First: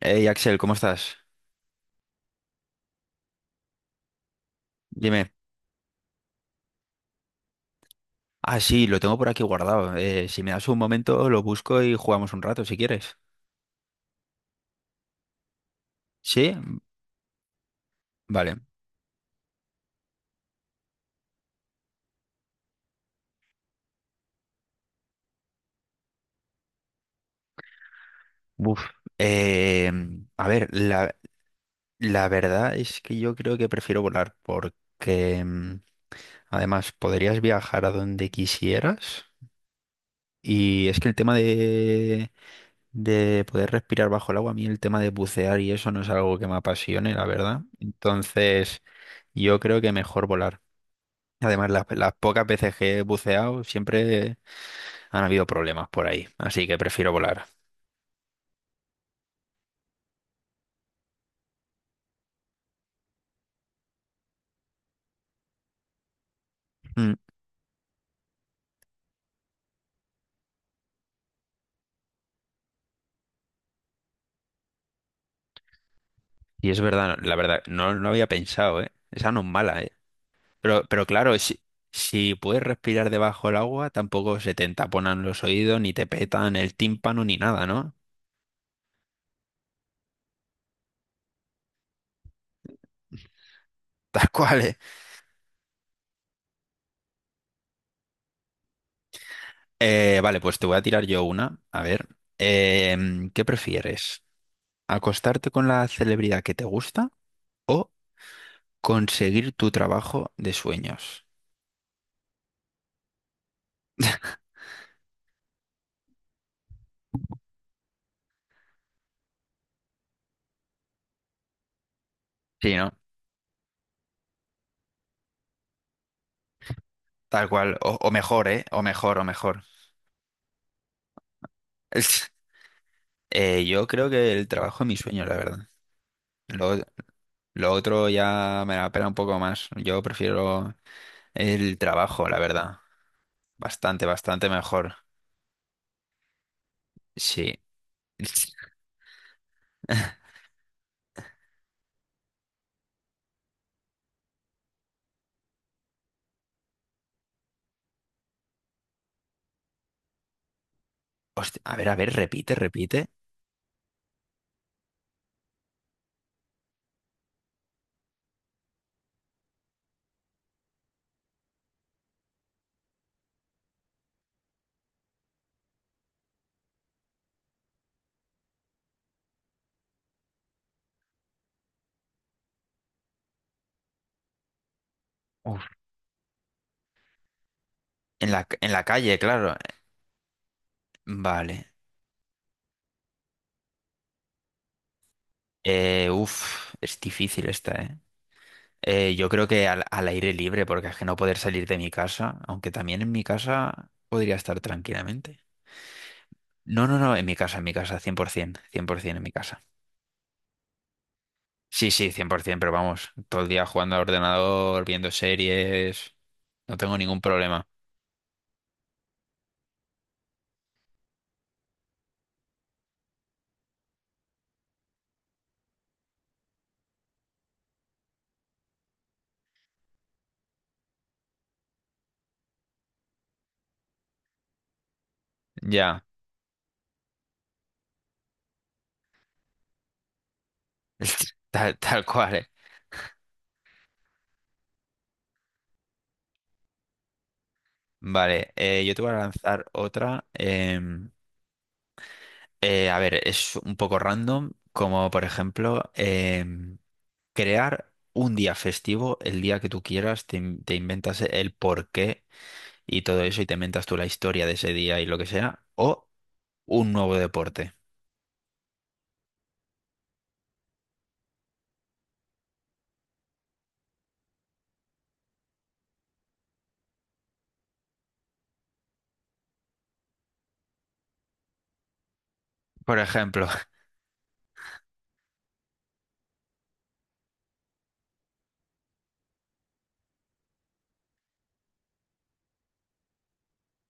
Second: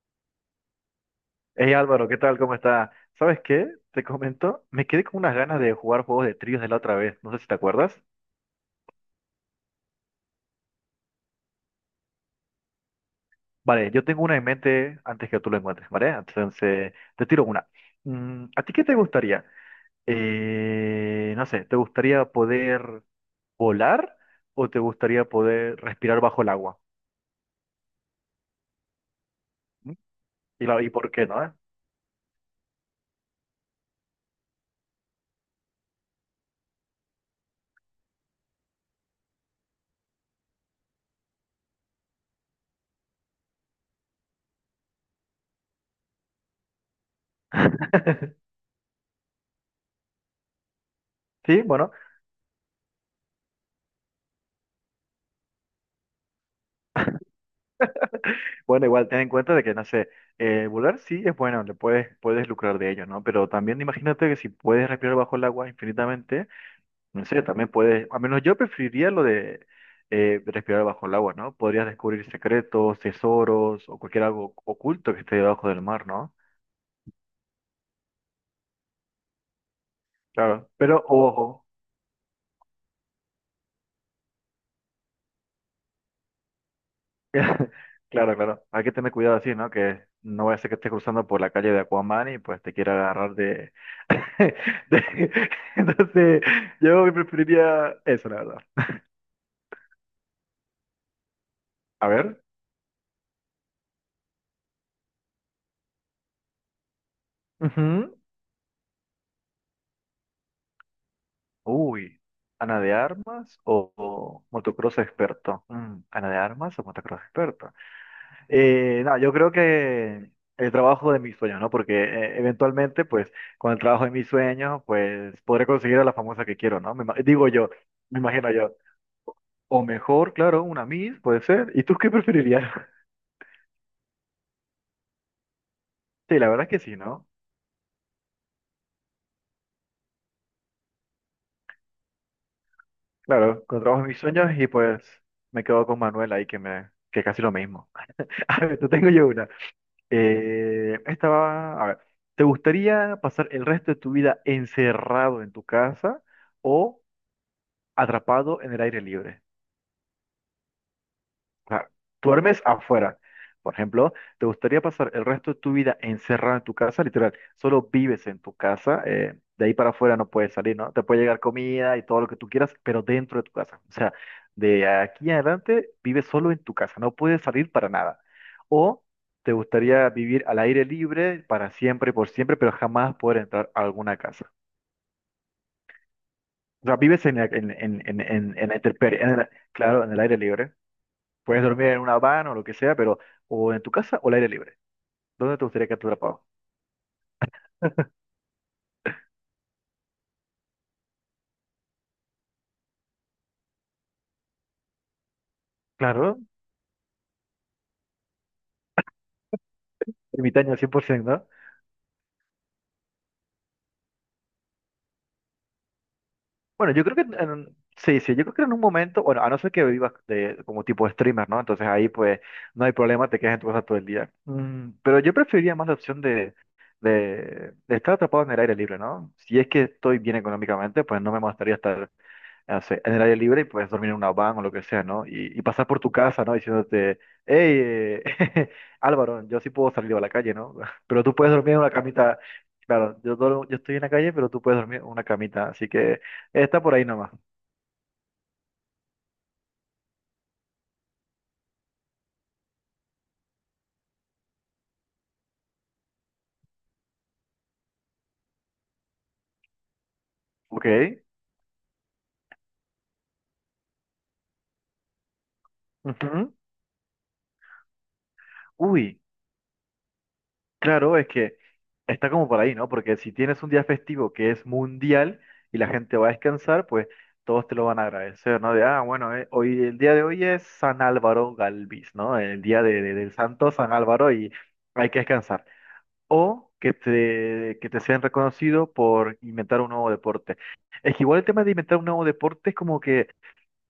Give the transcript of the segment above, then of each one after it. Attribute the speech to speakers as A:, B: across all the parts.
A: Hey Axel, ¿cómo estás?
B: Hey Álvaro, ¿qué tal? ¿Cómo está? ¿Sabes qué? Te comento, me quedé con
A: Dime.
B: unas ganas de jugar juegos de tríos de la otra vez, no sé si te acuerdas.
A: Ah, sí, lo tengo por aquí guardado. Si me das un momento, lo busco y jugamos un rato si quieres.
B: Vale, yo tengo una en mente antes que tú lo encuentres, ¿vale?
A: ¿Sí?
B: Entonces, te tiro una.
A: Vale.
B: ¿A ti qué te gustaría? No sé, ¿te gustaría poder volar o te gustaría poder respirar bajo el agua?
A: Uf. Eh,
B: ¿Mm?
A: a
B: ¿Y,
A: ver,
B: la- y por qué no?
A: la verdad es que yo creo que prefiero volar porque además podrías viajar a donde quisieras. Y es que el tema de poder respirar bajo el agua, a mí el tema de bucear y eso no es algo que me apasione, la verdad. Entonces, yo creo que mejor volar.
B: Sí,
A: Además,
B: bueno,
A: las pocas veces que he buceado siempre han habido problemas por ahí, así que prefiero volar.
B: Bueno, igual ten en cuenta de que, no sé, volar sí es bueno, puedes lucrar de ello, ¿no? Pero también imagínate que si puedes respirar bajo el agua infinitamente,
A: Mm.
B: no sé, también puedes, al menos yo preferiría lo de respirar bajo el agua, ¿no? Podrías descubrir secretos, tesoros o cualquier algo oculto que esté debajo del mar, ¿no?
A: Y es verdad, la verdad, no, no había pensado, ¿eh? Esa no es mala, ¿eh?
B: Claro,
A: Pero
B: pero
A: claro,
B: ojo.
A: si puedes respirar debajo del agua, tampoco se te taponan los oídos, ni te petan el tímpano, ni nada, ¿no?
B: Claro, claro. Hay que tener cuidado así, ¿no? Que no vaya a ser que estés cruzando por la calle de Aquaman y pues te quiera agarrar de...
A: Tal cual, ¿eh?
B: de- Entonces, yo preferiría eso, la verdad.
A: Vale, pues te voy a tirar yo una. A ver,
B: A ver.
A: ¿qué prefieres? ¿Acostarte con la celebridad que te gusta o
B: Ujú.
A: conseguir tu trabajo de sueños?
B: Uy. ¿Ana de armas o motocross experto? Mm, ¿Ana de armas o motocross experto? No, yo creo que el trabajo de mis sueños, ¿no? Porque
A: Sí, ¿no?
B: eventualmente, pues, con el trabajo de mis sueños, pues, podré conseguir a la famosa que quiero, ¿no?
A: Tal
B: Digo yo,
A: cual, o
B: me
A: mejor,
B: imagino
A: ¿eh?
B: yo.
A: O mejor, o mejor.
B: O mejor, claro, una Miss, puede ser. ¿Y tú qué preferirías?
A: Yo creo que el trabajo es mi sueño, la verdad.
B: Sí, la verdad es
A: Lo,
B: que sí, ¿no?
A: lo otro ya me la pela un poco más. Yo prefiero el trabajo, la verdad.
B: Claro, con el trabajo
A: Bastante,
B: de mis
A: bastante
B: sueños y
A: mejor.
B: pues me quedo con Manuel ahí que es casi lo
A: Sí.
B: mismo. A ver, te tengo yo una. Esta va, a ver, ¿te gustaría pasar el resto de tu vida encerrado en tu casa o atrapado en el aire libre?
A: Hostia,
B: O sea,
A: a ver, repite,
B: duermes
A: repite.
B: afuera. Por ejemplo, ¿te gustaría pasar el resto de tu vida encerrado en tu casa? Literal, solo vives en tu casa. De ahí para afuera no puedes salir, ¿no? Te puede llegar comida y todo lo que tú quieras, pero dentro de tu casa. O sea, de aquí en adelante vives solo en tu casa. No puedes salir para nada. O te gustaría vivir al aire libre para siempre, por siempre, pero jamás poder entrar a alguna casa.
A: Uf.
B: O sea, vives en, la- en, en, en, en, en
A: En
B: la
A: la calle,
B: intemperie,
A: claro.
B: claro, en el aire libre.
A: Vale.
B: Puedes dormir en una van o lo que sea, pero o en tu casa o al aire libre. ¿Dónde te gustaría quedarte atrapado?
A: Uf, es difícil esta, ¿eh? Yo creo que al aire libre, porque es que no poder salir de mi casa, aunque también en mi casa podría estar tranquilamente.
B: Claro,
A: No, no, no, en mi casa, cien cien, por ciento, cien por 100% en mi casa.
B: ermitaño al 100%, ¿no?
A: Sí, sí, 100%, pero vamos, todo el día jugando al ordenador, viendo series, no
B: Bueno,
A: tengo
B: yo creo
A: ningún
B: que en
A: problema.
B: sí, sí, yo creo que en un momento, bueno, a no ser que vivas de, como tipo streamer, ¿no? Entonces ahí pues no hay problema, te quedas en tu casa todo el día. Mm, pero yo preferiría más la opción de estar atrapado en el aire libre, ¿no? Si es que estoy bien económicamente, pues no me molestaría estar no en el aire libre y puedes dormir en una van o lo que sea, ¿no? Y pasar por
A: Ya,
B: tu casa, ¿no? Diciéndote, hey, Álvaro, yo sí puedo salir a la calle, ¿no? Pero tú puedes dormir en una
A: tal cual,
B: camita.
A: eh.
B: Claro, yo estoy en la calle, pero tú puedes dormir en una camita. Así que está por ahí nomás.
A: Vale, yo te voy a lanzar otra. A ver, es un poco random, como por ejemplo, crear un día festivo, el día que tú quieras, te
B: Ok.
A: inventas el porqué y todo eso y te inventas tú la historia de ese día y lo que sea, o
B: Ujú.
A: un nuevo deporte.
B: Uy. Claro, es que está como por ahí, ¿no? Porque si tienes un día festivo que es mundial y la gente va a descansar, pues todos te lo van a agradecer, ¿no? De, ah, bueno, hoy, el día de hoy es San Álvaro Galvis, ¿no? El día
A: Por
B: de- de- del
A: ejemplo,
B: santo San Álvaro y hay que descansar. O que te sean reconocidos por inventar un nuevo deporte. Es que igual el tema de inventar un nuevo deporte es como que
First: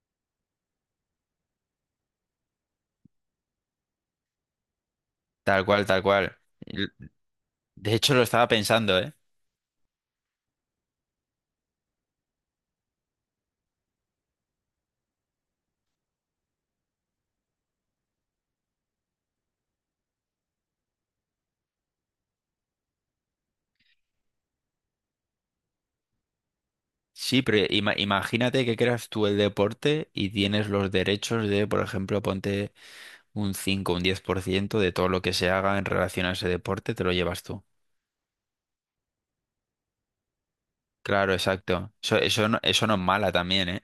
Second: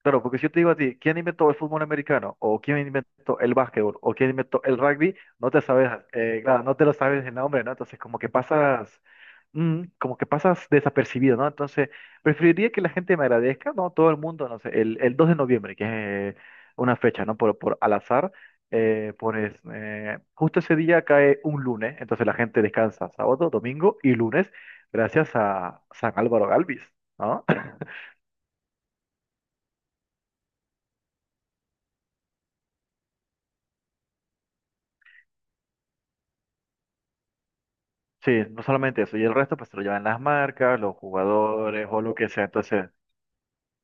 B: claro, porque si yo te digo a ti, ¿quién inventó el fútbol americano? ¿O quién inventó el básquetbol? ¿O quién inventó el rugby? No te
A: tal cual,
B: sabes,
A: tal cual.
B: claro, no te
A: L-
B: lo sabes el nombre, ¿no?
A: De
B: Entonces,
A: hecho,
B: como
A: lo
B: que
A: estaba pensando,
B: pasas,
A: ¿eh?
B: como que pasas desapercibido, ¿no? Entonces, preferiría que la gente me agradezca, ¿no? Todo el mundo, no sé, el 2 de noviembre, que es una fecha, ¿no? Por al azar, pones, justo ese día cae un lunes, entonces la gente descansa sábado, domingo y lunes, gracias a San Álvaro Galvis,
A: Sí,
B: ¿no?
A: pero imagínate que creas tú el deporte y tienes los derechos de, por ejemplo, ponte un 10% de todo lo que se haga en relación a ese deporte, te lo llevas tú.
B: Sí, no solamente eso, y el resto pues se lo llevan las marcas, los
A: Claro,
B: jugadores
A: exacto.
B: o lo que sea.
A: Eso
B: Entonces,
A: no es mala también, ¿eh?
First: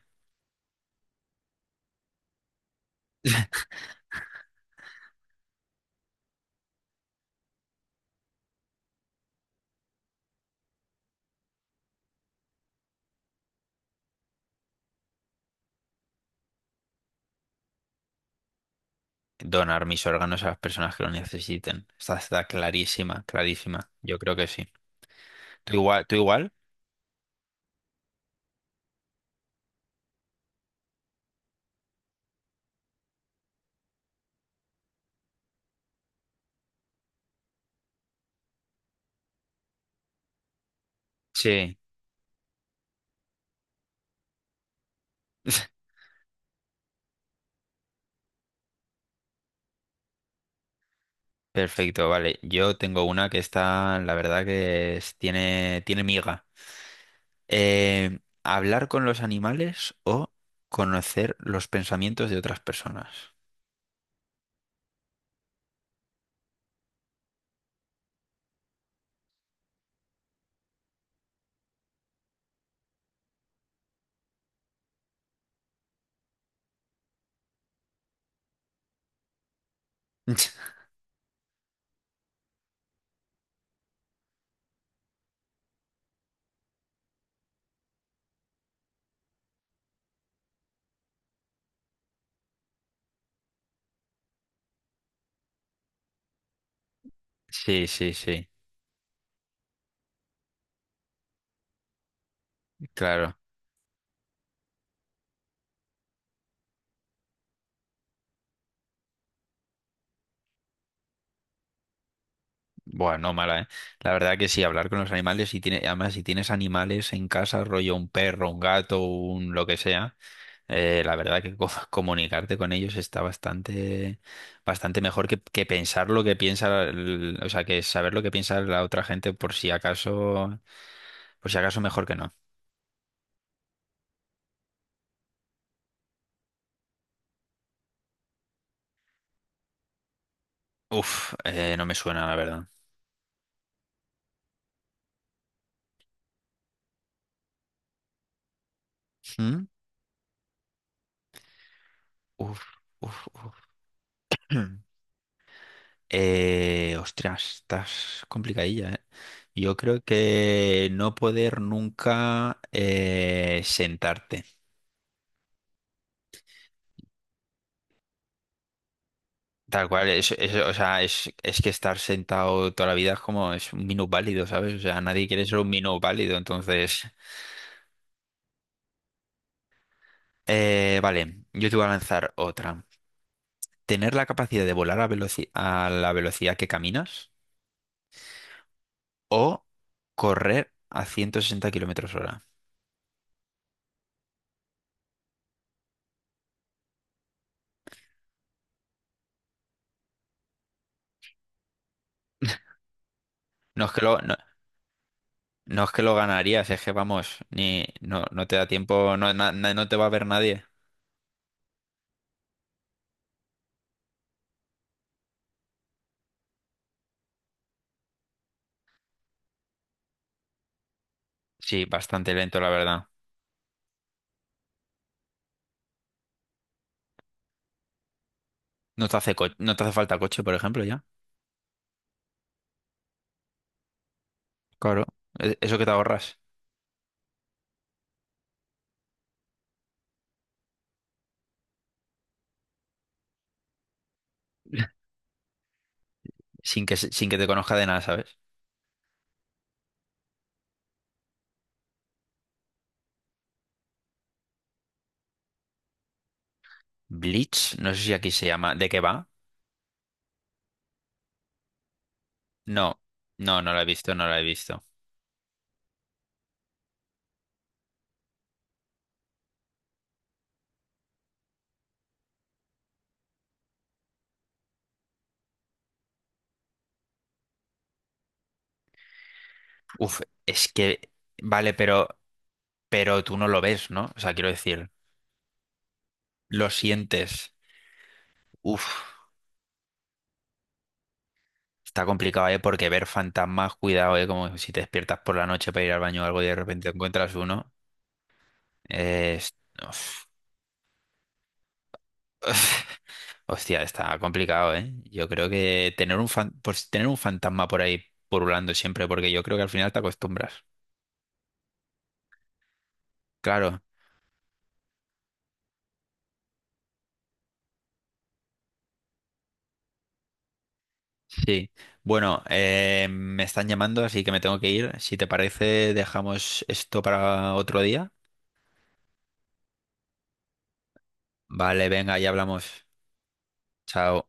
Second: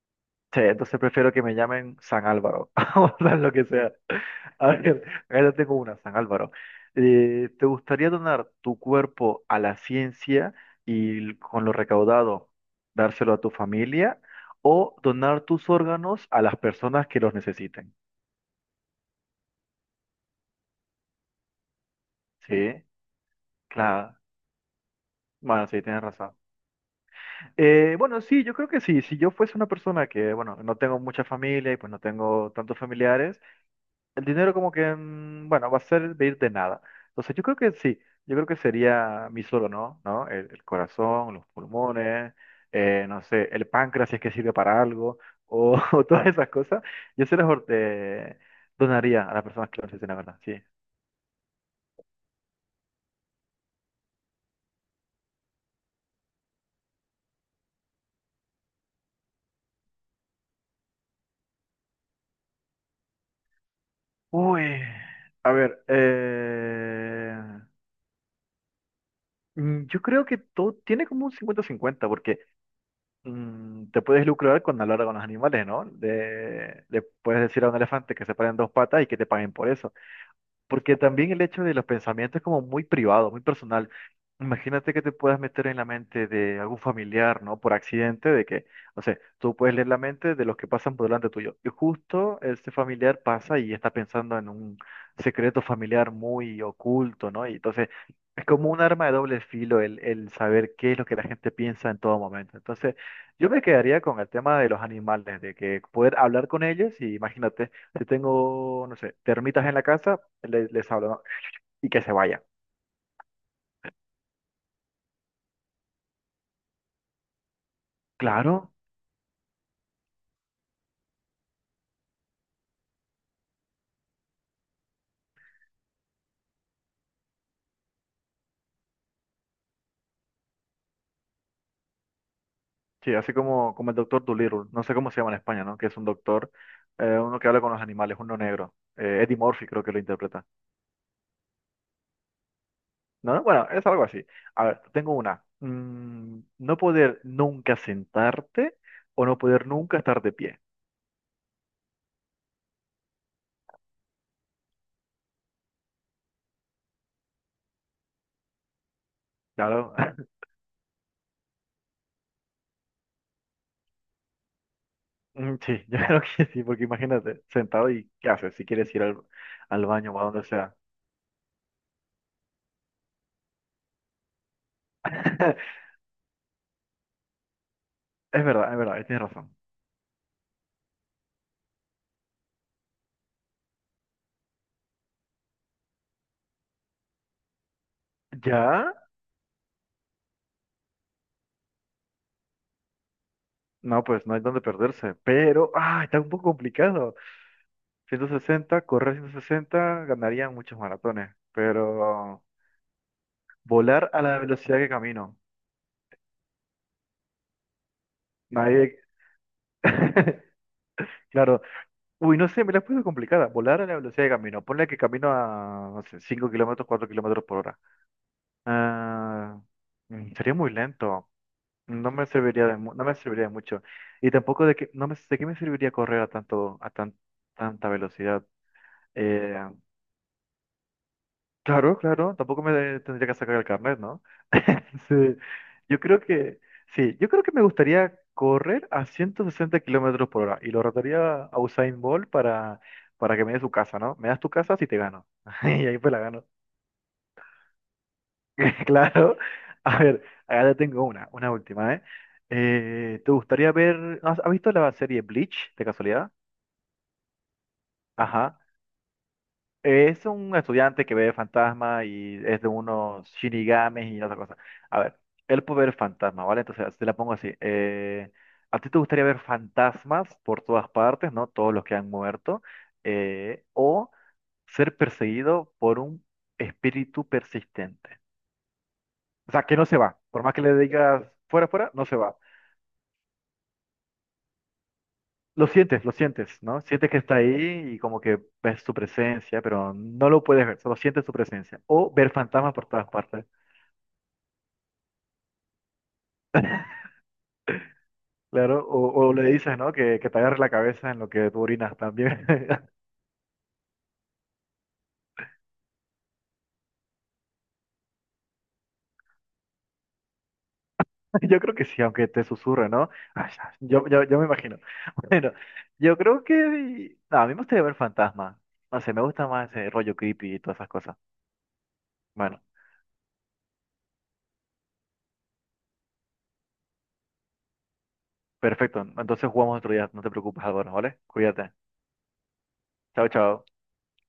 B: sí, entonces prefiero que me llamen San Álvaro, o sea, lo que sea. A ver, ahora tengo una, San Álvaro. ¿Te gustaría donar tu cuerpo a la ciencia y con lo recaudado dárselo a tu familia o donar tus órganos a las personas que los necesiten?
A: Donar mis órganos a las personas que lo necesiten. Está
B: Sí,
A: clarísima, clarísima.
B: claro.
A: Yo creo que sí.
B: Bueno,
A: ¿Tú
B: sí, tienes
A: igual? ¿Tú
B: razón.
A: igual?
B: Bueno, sí, yo creo que sí. Si yo fuese una persona que, bueno, no tengo mucha familia y pues no tengo tantos familiares, el dinero como que, bueno, va a ser de ir de nada. Entonces yo creo que sí, yo creo que sería mi solo, ¿no? ¿No? El corazón, los
A: Sí.
B: pulmones, no sé, el páncreas si es que sirve para algo, o, o todas esas cosas. Yo se las or- Donaría a las personas que lo necesiten, la verdad, sí.
A: Perfecto, vale. Yo tengo una que está, la verdad que tiene, miga. ¿Hablar con los animales o conocer los pensamientos de otras personas?
B: Uy, a ver, yo creo que todo tiene como un cincuenta cincuenta porque... te puedes lucrar con hablar con los animales, ¿no? Le puedes decir a un elefante que se paren dos patas y que te paguen por eso. Porque también el hecho de los pensamientos es como muy privado, muy personal. Imagínate que te puedas meter en la mente de algún familiar, ¿no? Por accidente, de que, no sé, tú puedes leer la mente de los que pasan por delante tuyo. Y justo este familiar pasa y está pensando en un secreto familiar muy oculto, ¿no? Y
A: Sí,
B: entonces
A: sí,
B: es
A: sí,
B: como un arma de doble filo el saber qué es lo que la gente piensa en todo momento. Entonces
A: claro.
B: yo me quedaría con el tema de los animales, de que poder hablar con ellos y imagínate. Si tengo, no sé, termitas en la casa, les habla, ¿no? Y que se vaya.
A: Bueno, mala, ¿eh? La verdad que sí, hablar con los animales, y tiene, además si tienes animales en casa, rollo un perro, un
B: Claro,
A: gato, un lo que sea. La verdad que comunicarte con ellos está bastante, bastante mejor que pensar lo que piensa, o sea, que saber lo que piensa la otra gente por si acaso mejor que no.
B: sí, así como, como el doctor Dolittle, no sé cómo se llama en España, ¿no? Que es un doctor, uno que habla con los animales, uno negro. Eddie Murphy creo que lo interpreta.
A: Uf, no me suena, la verdad.
B: No, bueno, es algo así. A ver, tengo una. No poder nunca sentarte o no
A: ¿Mm?
B: poder nunca estar de pie.
A: Uf, uf, uf. Ostras, estás complicadilla, ¿eh? Yo
B: Claro,
A: creo que no poder nunca sentarte.
B: Sí, yo creo que sí, porque imagínate, sentado y ¿qué haces? Si quieres ir al
A: Tal cual,
B: baño o a donde
A: o
B: sea.
A: sea, es que estar sentado toda la vida es como es un minusválido, válido, ¿sabes? O sea, nadie quiere ser un minusválido, válido, entonces...
B: Es verdad, tienes razón.
A: Vale, yo te voy a lanzar otra. ¿Tener la capacidad de volar a la velocidad que caminas
B: ¿Ya?
A: o correr a 160 kilómetros hora?
B: No, pues no hay donde perderse, pero ah, está un poco complicado. 160, correr 160 ganarían muchos maratones, pero volar a
A: No,
B: la velocidad que camino.
A: no es que lo ganarías, es que vamos, ni, no, no te da
B: Nadie,
A: tiempo, no te va a ver nadie.
B: claro. Uy, no sé, me la puse complicada. Volar a la velocidad que camino. Ponle que camino a, no sé, 5 kilómetros, 4 kilómetros por hora. Ah, sería muy lento.
A: Sí,
B: No me
A: bastante lento,
B: serviría
A: la
B: no
A: verdad.
B: me serviría de mucho. Y tampoco de que, no me, de qué me serviría correr a tanto, a tan, tanta velocidad. Eh,
A: No te hace falta coche, por ejemplo, ya.
B: Claro, claro, tampoco me tendría que sacar el carnet, ¿no?
A: Claro,
B: Sí,
A: eso que te
B: yo creo
A: ahorras.
B: que, sí, yo creo que me gustaría correr a 160 kilómetros por hora y lo retaría a Usain Bolt para que me dé su casa, ¿no? Me das tu casa si te gano. Y ahí pues la gano.
A: Sin que, sin que te conozca de nada, ¿sabes?
B: Claro. A ver, acá ya tengo una última, ¿eh? Te gustaría ver, no, ¿has, has visto la serie Bleach, de casualidad?
A: Bleach, no sé si aquí se
B: Ajá.
A: llama. ¿De qué va?
B: Es un estudiante que ve fantasma y es de
A: No,
B: unos
A: no, no la he
B: shinigames
A: visto,
B: y
A: no
B: otra
A: la he
B: cosa.
A: visto.
B: A ver, él puede ver fantasma, ¿vale? Entonces, te la pongo así. ¿A ti te gustaría ver fantasmas por todas partes, ¿no? Todos los que han muerto. O ser perseguido por un espíritu persistente. O sea, que no se va.
A: Uf,
B: Por más que
A: es
B: le
A: que,
B: digas fuera,
A: vale,
B: fuera, no
A: pero,
B: se va.
A: tú no lo ves, ¿no? O sea, quiero decir,
B: Lo sientes,
A: lo
B: ¿no? Sientes que está
A: sientes.
B: ahí y como que ves su
A: Uf,
B: presencia, pero no lo puedes ver, solo sientes su presencia.
A: está
B: O ver
A: complicado, ¿eh?
B: fantasmas por
A: Porque ver
B: todas partes.
A: fantasmas, cuidado, ¿eh? Como si te despiertas por la noche para ir al baño o algo y de repente encuentras uno.
B: Claro, o
A: eh,
B: le
A: es-
B: dices, ¿no?
A: Uf.
B: Que te agarre la cabeza en lo que tú orinas también.
A: Hostia, está complicado, ¿eh? Yo creo que tener un pues tener un fantasma por ahí purulando siempre, porque yo creo que al final te acostumbras.
B: Yo creo que sí, aunque te susurre, ¿no? Ay, ay,
A: Claro,
B: yo me imagino. Bueno, yo creo que... no, a mí me gustaría ver fantasmas. No sé, me gusta más ese rollo creepy y todas esas cosas.
A: sí, bueno,
B: Bueno,
A: me están llamando, así que me tengo que ir. Si te parece, dejamos esto para otro día.
B: perfecto. Entonces jugamos otro día. No te preocupes, Álvaro, ¿vale? Cuídate.
A: Vale, venga, ya hablamos.
B: Chao, chao.
A: Chao.